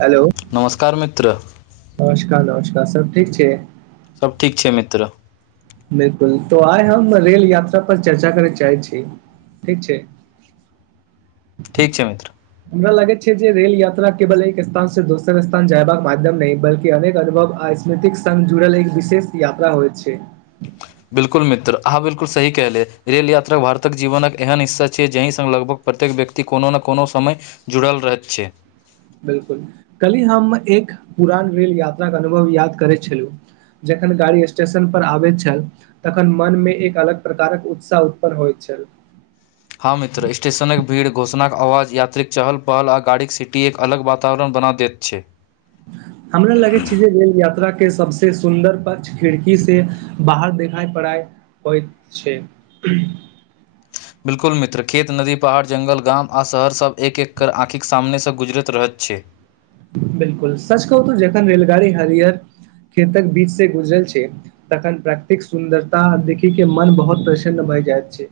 Hello नमस्कार मित्र नमस्कार नमस्कार सब ठीक छी सब ठीक छै मित्र बिलकुल तो आइ हम रेल यात्रा पर चर्चा करय चाहै छी ठीक छै ठीक छै मित्र हमरा लागैत छै जे रेल यात्रा केवल एक स्थान से दोसर स्थान जयबाक माध्यम नहि बल्कि अनेक अनुभव आ [unintelligible] संग जुड़ल एक विशेष यात्रा होइ छै बिलकुल मित्र अहाँ बिल्कुल सही कहलियै रेल यात्रा भारतक जीवनक एहन हिस्सा छियै जाही स लगभग प्रत्येक व्यक्ति कोनो ने कोनो समय जुड़ल रहैत छै बिलकुल कल्हि हम एक पुरान रेल यात्राके अनुभव याद करै छल्हु जखन गाड़ी स्टेशन पर आबै छल तखन मन मे एक अलग प्रकारक उत्साह उत्पन्न होइ छल हँ मित्र स्टेशनक भीड़ घोषणाक आवाज यात्रीक चहल पहल आ गाड़ीक सीटीक अलग वातावरण बना दैत छै ह हमरा लगै छै जे रेल यात्रा के सबसे सुंन्दर पक्ष खिड़की से बाहर देखाय पड़ाय होइत छै बिलकुल मित्र खेत नदी पहाड़ जंगल गाम आ शहर सभ एक एक आँखिक सामनेसँ गुजरति रहैत छै बिलकुल सच कहू त जखन रेलगाड़ी हरयर खेतक बीच स गुजरल छै तखन प्रकतिक सुन्दरता देखी के मन बहुत प्रसन्न भय जायत छै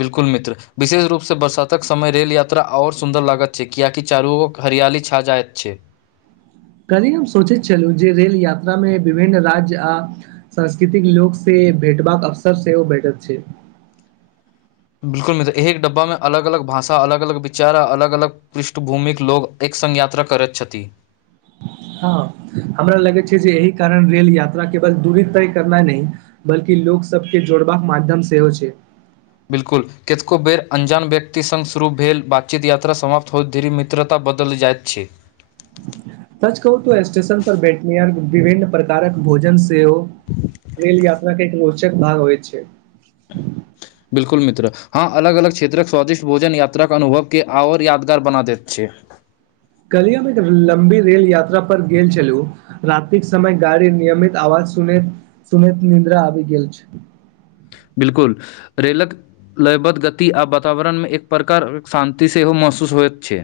बिलकुल मित्र विशेष रूपसँ बरसातक समय रेल यात्रा आओर सुन्दर लागत छै कियाकि चारु उक हरआली छा जायत छै कल्ही हम सोचति छलहुँ जे रेल यात्रामे विभिन्न राज्य आ सांस्कृतिक लोकसे भेटबाक अवसर सेहो भेटत छै बिल्कुल मित्र एक डब्बामे अलग अलग भाषा अलग अलग विचारा आ अलग अलग पृष्ठभूमिक लोक एक संग यात्रा करैत छथि हँ हमरा लगैत छै जे एहि कारण रेल यात्रा केवल दूरी तय करनाय नहि बल्कि लोक सबके जोड़बाक माध्यम सेहो छै बिलकुल केतको बेर अन्जान व्यक्ति संग शुरू भेल बातचीत यात्रा समाप्त होयत धीरी मित मित्रता बदलि जाइत छै तच कहू तो स्टेशन पर बैठनीयार विभिन्न प्र कारक भोजन सेहो रेल यात्रा के एक रोचक भाग होइ छै ह बिलकुल मित्र हँ अलग अलग क्षेत्रक स्वादिष्ट भोजन यात्राक के अनुभव के आओर यादगार बना देैत छै कलियामे एक लम्बी रेल यात्रा पर गेल छलू रतििक समय गाड़ी निियमित आवाज सुने त निद्रा आवि गेल छै बिलकुल रेलक लयबद्ध गति आ वातावरणमे एक प्रकार शान्ति सेहो महसूस होइत छै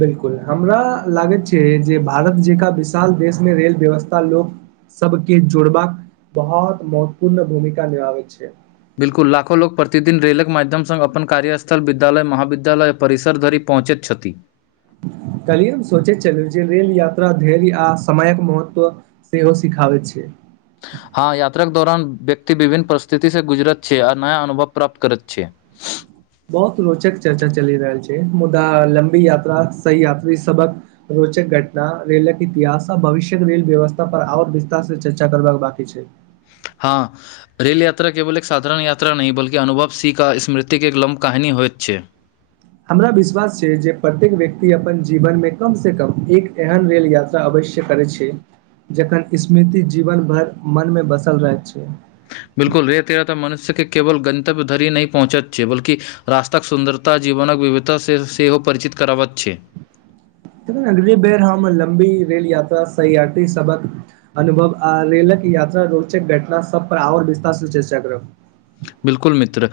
बिलकुल हमरा लागैत छै जे भारत जेकाँ विशाल देशमे रेल व्यवस्था लोक सबके जोड़बाक बहुत महत्वपूर्ण भूमिका निभाबैत छै बिल्कुल लाखोग प्रतिदिन रेलक माध्यम सङ् अपन कार्यस्थल विद्यालय महाविद्यालय आ परिसर धरि पहुँचैतिछथि कलियम सोचे चले जे रेल याता धैर्य आ समयक महत्व से हो। दखाबैत छै हँं यात्राक के दौरान व्यक्ति विभिन्न परिस्थिति से गुजरत छै आ नया अनुभव प्राप्त करैत छै बहुत रोचक चर्चा चलि रहल छै मुदा लम्बी यात्रा सही यात्री सबक रोचक घटना रेलके इतिहास आ भविष्यक रेल व्यवस्था पर आओर विस्तार से चर्चा करबाक बाकी छै हँ रेल यात्रा केवल एक साधारण यात्रा नहि बल्कि अनुभव सी का स्मृतिके एक लम् कहाहानी होत छै हमरा विश्वास छै जे प्रत्येक व्यक्ति अपन जीवन मे कम से कम एक एहन रेल यात्रा अवश्य करै छै जखन स्मृति जीवन भर मनमे बसल रहैत छै बिलकुल रेतेरा तऽ मनुष्यके केवल गंतव्य धरिह पहुँचत छै बल्कि रास्ताक सुन्दरता जीवनक विविधता से सेहो परिचित कराबैत छै एहि। बेर हम लमबी रेेल यात्रा सेयात्रि सबक अनुभव आ रेलक याता रोचक घटना सब पर आओर विस्तार चर्चा कर्रह बिलकुल मित्र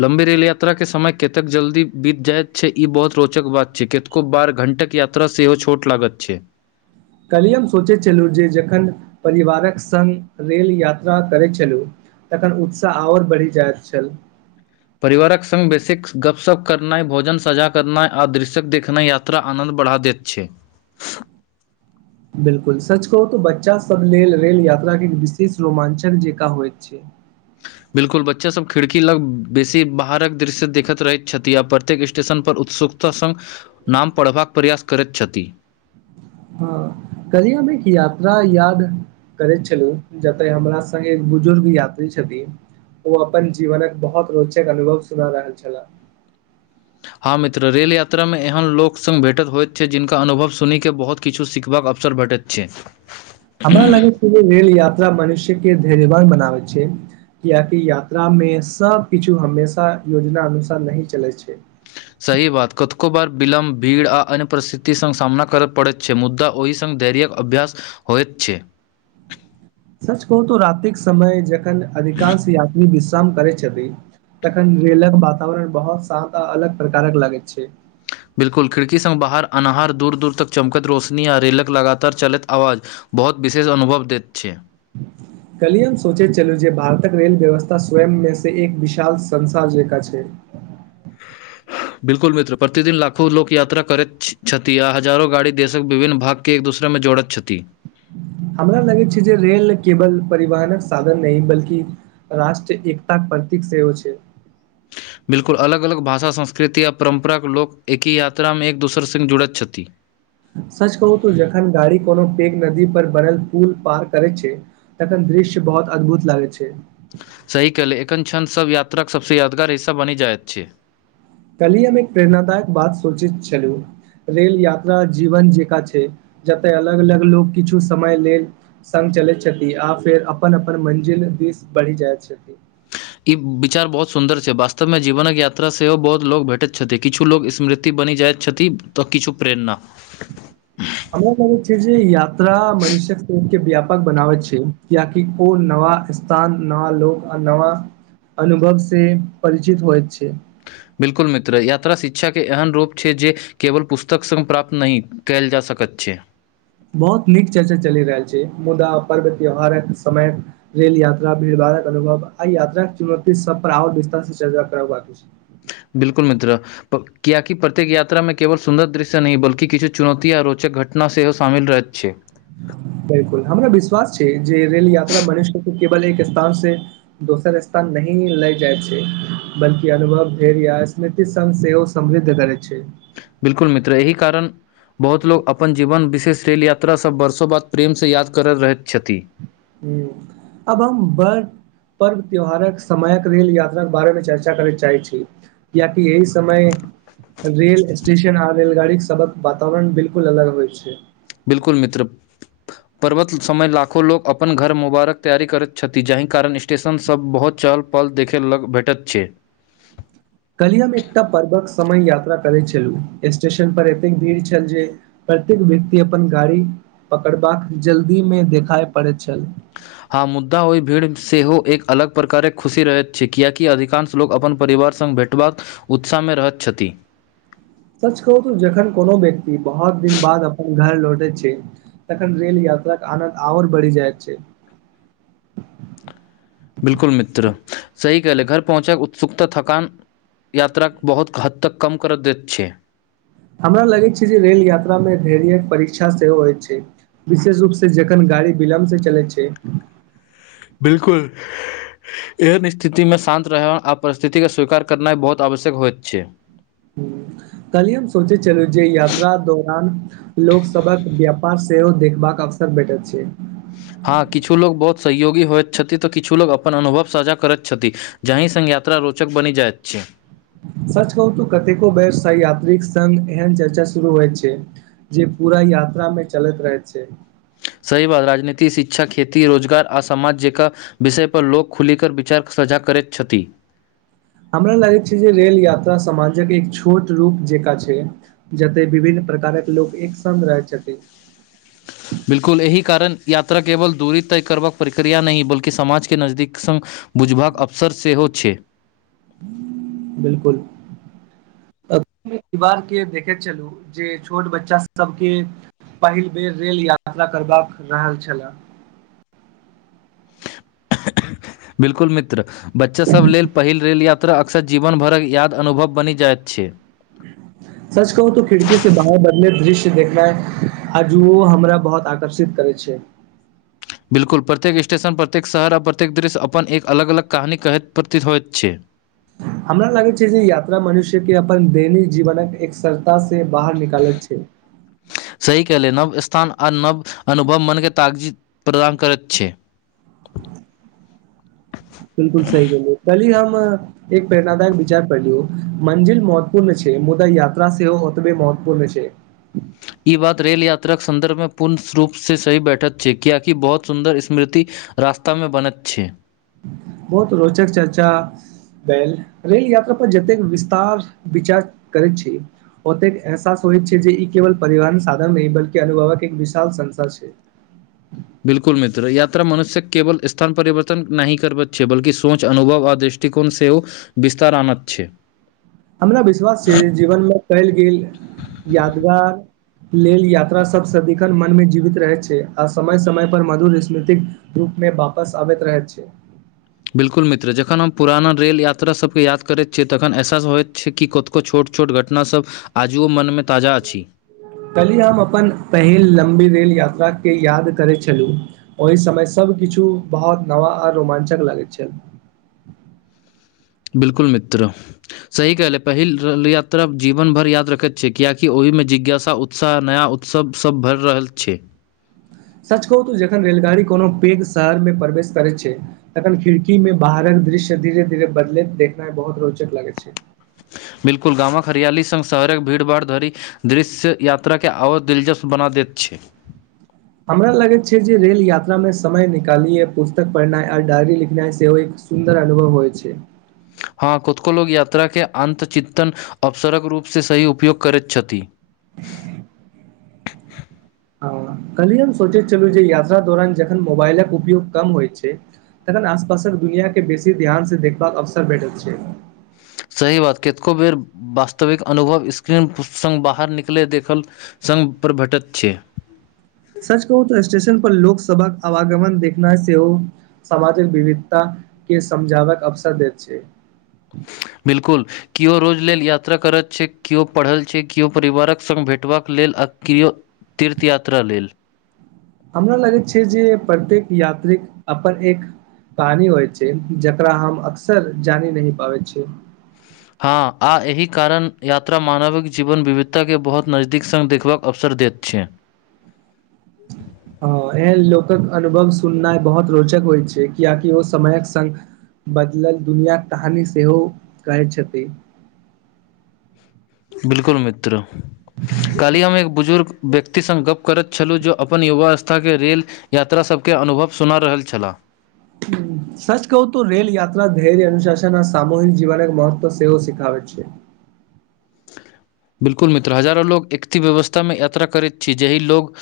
लम्बी रेल यात्राके समय कतेक जल्दी बीत जाइत छै ई बहुत रोचक बात छै कुब बार घण्टक यात्रा सेहो छोट लागत छै कल्िय हम सोचै छलहुँ जे जखन परिवारक सङ्ग रेल यात्रा करैत छलहुँ तखन उत्साह आओर बढ़ि जाइत छल परिवारक संग बेसिक गपशप करनाइ भोजन सजा करनाइ आदृश्य देखनाइ यात मात्र आनन्द बढ़ा दैत छै [inaudible] बिलकुल सच कहू तऽ बच्चा सभ लेल रेल यात्रा के एक विशेष रोमाञ्चक जेका होइत छै बिल्कुल बच्चा सभ खिड़की लग बेसी बाहरक दृश्य देखैत रहैत छथि आ प्रत्येक स्टेशन पर उत्सुक प्र सङ्ग नाम पढ़बाक प्रयास करैत छथि हँ करीयो ना की यात्रा याद कहैत छलहुँ जतय हमरा सङ्गे एक बुजुर्ग यात्री छथिन ओ अपन जीवनक बहुत रोचक अनुभव सुना रहल छेला हँ मित्र रेल यात्रा में एहन लोक स भेटत होयत छै जिनका अुभव सुन के बहुत किछु सिखबाक अवसर भेटैत छै [inaudible] हमरा लगै छै जे रेल यात्रा मनुष्य के धैर्यवान बनाबै छै येकि यात्रामे सबकछु हमेशा योजना अनुसार नही चलै छै सही बात कतको बार विलम्ब भीड़ आ अन्य परिस्थिति सँ सामना करय पड़ैत छै मुद्दा ओहि संग धैर्यक अभ्यास होयत छै सच कहू तो रातिक समय जखन अधिकांश यात्री विश्राम करै छथि तखन नेलक वातावरण बहुत शान्त आ अलग प्रकारक लगैत छै बिल्कल खिड़की सब मे बाहर अन्हार दूर दूर तक चमकत रोशनी आ रेलक लगातार चलैत आवाज बहुत विशेष अनुभव देत छै कल्हि हम सोचैत छलू जे भारतक रेल व्यवस्था स्वयं मे से एक विशाल संसार जका छै बिल्कुल मित्र प्रतिदिन लाखो लोक यात्रा करैत छथि आ हजारो गाड़ी देशक विभिन्न भाग के एक दुसरे मे जौड़त क्षति हमरा लगै छै जे रेल केवल परिवहनक साधन नहि बल्कि राष्ट्र एकता प्रतीक सेहो छै बिल्कुल अलग अलग भाषा संस्कृति आ परम्परा क लोक एक ही यात्रा मे एक दोसर संग जुड़ैत छथि सच कहू तू जखन गाड़ी कोनो पेघ नदी पर बनल पुल पार करै छै तखन दृश्य बहुत अद्भुत लागै छै सही कलै एखन क्षंद सब यात्राक सबसँ यादगार हिस्सा बनि जाइत छै कल्हि हम एक प्रेरणादायक बात सोचैत छलु रेल यात्रा जीवन जेकाँ छै जतय अलग अलग लोग किछु समय लेल संग चलैत छथि आ फेर अपन अपन मंजिल दिस बढ़ि जाइत छथि ई विचार बहुत सुन्दर छै वास्तव मे जीवन क यात्रा सेहो बहुत लोग भेटैत छथि किछु लोग स्मृति बनि जाइत छथि तऽ किछु प्रेरणा [inaudible] हमरा लागै छै जे यात्रा मनुष्य्यक सोच के व्यापक बनाबैत छै कियकि को नवा सान न लोक आ नवा अनुभव से परिचित होइत छै बिल्कुल मित्र यात्रा शिक्षा के एहन रूप छै जे केवल पुस्तक संग प्राप्त नही कायल जा सकैत छै बहुत नीक चर्चा चलि रहल छै मुदा पर्व त्योहारक समय रेल यात्रा भीड़ भाड़क अनुभव आई यात्रा चुनौती सब पर आओ विस्तार से चर्चा करात छै बिल्कुल मित्र किया की प्रत्येक यात्रा मे केवल सुन्दर दृश्य नहि बल्कि किछु चुनौती आ रोचक घट टना सेहो शामिल रहैत छै बिल्कुल हमरा विश्वास छै जे रेल यात्रा मनुष्य के केवल एक स्थान से दोसर स्थान नहि लएग जाइ छै बल्कि अनुभव धैर्य या स्मृति संग सेहो [unintelligible] करै छै बिल्कुल मित्र अहि कारण बहुत लोक अपन जीवन विशेष रेल यात्रा सँ वर्षों बाद प्रेम सँ याद करैत रहैत छथि हूँ अब हम बै पर्व त्यौहारक समयक रेल यात्राक बारेमे चर्चा करय चाहैत छी किएति एहि समय रेल स्टेशन आ रेलगाड़ी सबक वातावरण बिल्कुल अलग होय छै बिल्कुल मित्र पर्वत समय लाखो लोक अपन घर मुबारक तैयारी करैत छथि जाहि कारण स स्टेशन सब बहुत चहल पहल देखय लग भेटैत छै। काल्हि हम एकटा पर्वक समय यात्रा करैत छलु स्टेशन पर एतेक भीड़ छल जे प्रत्येक व्यक्ति अपन गाड़ी पकड़बाक जल्दीमे देखाइ पड़ैत छल हाँ मुद्दा ओहि भीड़ सेहो एक अलग प्रकारक खुशी रहैत छै कियाकि अधिकांश लोक अपन परिवार संग भेटबाक उत्साह मे रहत छथि सच कहू तू जखन कोनो व्यक्ति बहुत दिन बाद अपन घर लौटै छै। तखन रेल यात्रा कऽ आनन्द आओर बैढ़ जाइत छै। बिलकुल मित्र सही कहलिऐ घर पहुँचक उत्सुकता थकान यात्राक बहुत हद तक कम करऽ दैत छै। हमरा लगै छै जे रेल यात्रामे धैर्यक परीक्षा सेहो होइत छै विशेष रूप से जखन गाड़ी विलम्ब से चलै छै। बिलकुल एहन स्थिति मे शान्त रहय आ परिस्थितिकेँ स्वीकार करनाइ बहुत आवश्यक होइत छै काल्हि हम सोचे छलू जे यात्रा दौरान लोक सबहक व्यापार सेहो देखबाक अवसर भेठैत छै हँ किछु लोग बहुत सहयोगी होइत छथि तऽ किछु लोग अपन अनुभव सांझा करैत छथि जाही सँ यात्रा रोचक बनि जाइत छै। सच कहू तो कतेको बेवसाइ यात्रिक संग एहन चर्चा शुरू होइत छै जे पूरा यात्रा मे चलैत रहै छै। सही बात राजनीति शिक्षा खेती रोजगार आ समाज जकाँ विषय पर लोक खुली कर विचार कऽ साझा करैत छथि हमरा लागैत छै जे रेल यात्रा समाजक एक छोट रूप जेकाँ छै जते विभिन्न प्रकारक लोक एक संग रहै छथि बिल्कुल एहि कारण यात्रा केवल दूरी तय करबाक प्रक्रिया नहि बल्कि समाज केँ नजदीक संग बुझबाक अवसर सेहो छै। बिलकुल। परिवार केँ देखैत छलू जे छोट बच्चा सब केँ पहिल बेर रेल यात्रा करबाक रहल छला बिल्कुल मित्र बच्चा सभ लेल पहिल रेल या त्रा अक्सर जीवन भरक याद अनुभव बनि जाइत छै। [inaudible] सच कहू तो खिड़की से बाहर बदल दृश्य देखनाई आजूओ हमरा बहुत आकर्षित करै छै बिल्कुल प्रत्येक स्टेशन प्रत्येक शहर आ प्रत्येक दृश्य अपन एक अलग अलग कहानी कहैत प्रती होइत छै हमरा लागैत छै जे यात्रा मनुष्य केँ अपन दैनिक जीवन क एकसरता से बाहर निकालैत छै। सही कहलिऐ नव स्थान आ नव अनुभव मन तागजी प्रदान करैत छै। बिल्कुल सही कहलिऐ कल्हि हम एक प्रेरणादायक विचार पढयौ मंजिल महत्वपूर्ण छै मुदा यात्रा सेहो ओतबे महत्वपूर्ण छै। ई बात रेल यात्राक सन्दर्भ मे पूर्ण रूप से सही बैठत छै क्याकि बहुत सुन्दर स्मृति रास्ता मे बनैत छै। बहुत रोचक चर्चा बैल रेल यात्रा पर जतेक विस्तार विचार करैत छी ओतेक एहसास होइत छै जे, ई केवल परिवहन साधन नहि बल्कि अनुभवक एक विशाल संसा छै। बिल्कुल मित्र यात्रा मनुष्य केवल स्थान परिवर्तन नहि करबैत छै बल्कि सोच अनुभव आ दृष्ट टी कोन सेहो विस्तार आनत छै हमरा विश्वास छै जीवन मे गैल यादगार लेल यात्रा सब सदिखन मन मे जीवित रहैत छै आ समय समय पर मधुर स्मृतिक रूप मे वापस आबैत रहैत छै बिल्कुल मित्र जखन हम पुराना रेल यात्रा सबके याद करैत छियै तखन एहसास होइत छै कि कतो को छोट छोट घटनासब आजुओ मनमे ताजा अछि। कल्हि हम अपन पहिल लम्बी रेल यात्राके याद करैत छली। ओय समय सबकिछु बहुत नव आ रोमाञ्चक लागैत छनि। बिल्कुल मित्र। सही कहले पहिल रे यात्रा जीवन भर याद रखैक छै कियाकि ओहिमे जिज्ञासा उत उत्साह नया उत्सव सब भरि रहल छै। सच कहु तऽ जखन रेलगाड़ी कोनो पैघ शहरमे प्रवेश करै छै तखन खिड़की मे बाहरक दृश्य धीरे धीरे बदलैत देखनाइ बहुत रोचक लगै छै। बिल्कुल गामक हरियाली संग शहरक भीड़भाड़ धरि दृश्य यात्राके आओर दिलजस्म बना दैत छै। हमरा लगैत छै जे रेल यात्रा मे समय निकाली ये पुस्तक पढ़नाइ आ डायरी लिखनाइ सेहो एक सुन्दर अनुभव होइ छै। हँ कुतेको लोक यात्राके अन्तःचिन्तन अवसरक रूपसँ सही उपयोग करैत छथि‌ हँ कल्हिये हम सोचैत छलु जे यात्रा दौरान जखन मोबालक उपयोग कम होइत छै तखन आसपासक दुनिया के बेसी ध्यान से देखबाक अवसर भेटै छै। सही बात कतेको बेर वास्तविक अनुभव स्क्रीन संग बाहर निकलै देखल संग पर भेटत छै। सच कहू तऽ स्टेशन पर लोक सभाक आवागमन देखनाइ सेहो सामाजिक विविधता के समझावक अवसर दैत छै। बिलकुल किओ रोज लेल यात्रा करैत छै किओ पढ़ल छै किओ परिवारक सङ्ग भेटबाक लेल आ किओ तीर्थयात्रा लेल। हमरा लगैत छै जे प्रत्येक यात्रीक अपन एक कहानी होइ छै जकरा हम अक्सर जानि नहि पाबैत छि। हँ आ एहि कारण यात्रा मानवक जीवन विविधता के बहुत नजदीक सं देखबाक अवसर दैत छै। [inaudible] हॅं एहन लोकक अनुभव सुननाइ बहुत रोचक होइ छै कियाकि ओ समयक संग बदलल दुनियाक कहानी सेहो कहैत छथिन बिलकुल मित्र काल्हि हम एक बुजुर्ग व्यक्तिसँ गप्प करैत छलहुँ जे अपन युवावस्था के ले रेल यात्रासबके अनुभव सुना रहल छलाह। सच कहू तऽ रेेल यात्रा धैर्य अनुशासन आ सामूहिक जीवनक महत्व सेहो सिखाबे छै। बिल्कुल मित्र हजारो लोग एतेक व्यवस्थामे यात्रा करैत छी जेहि लोग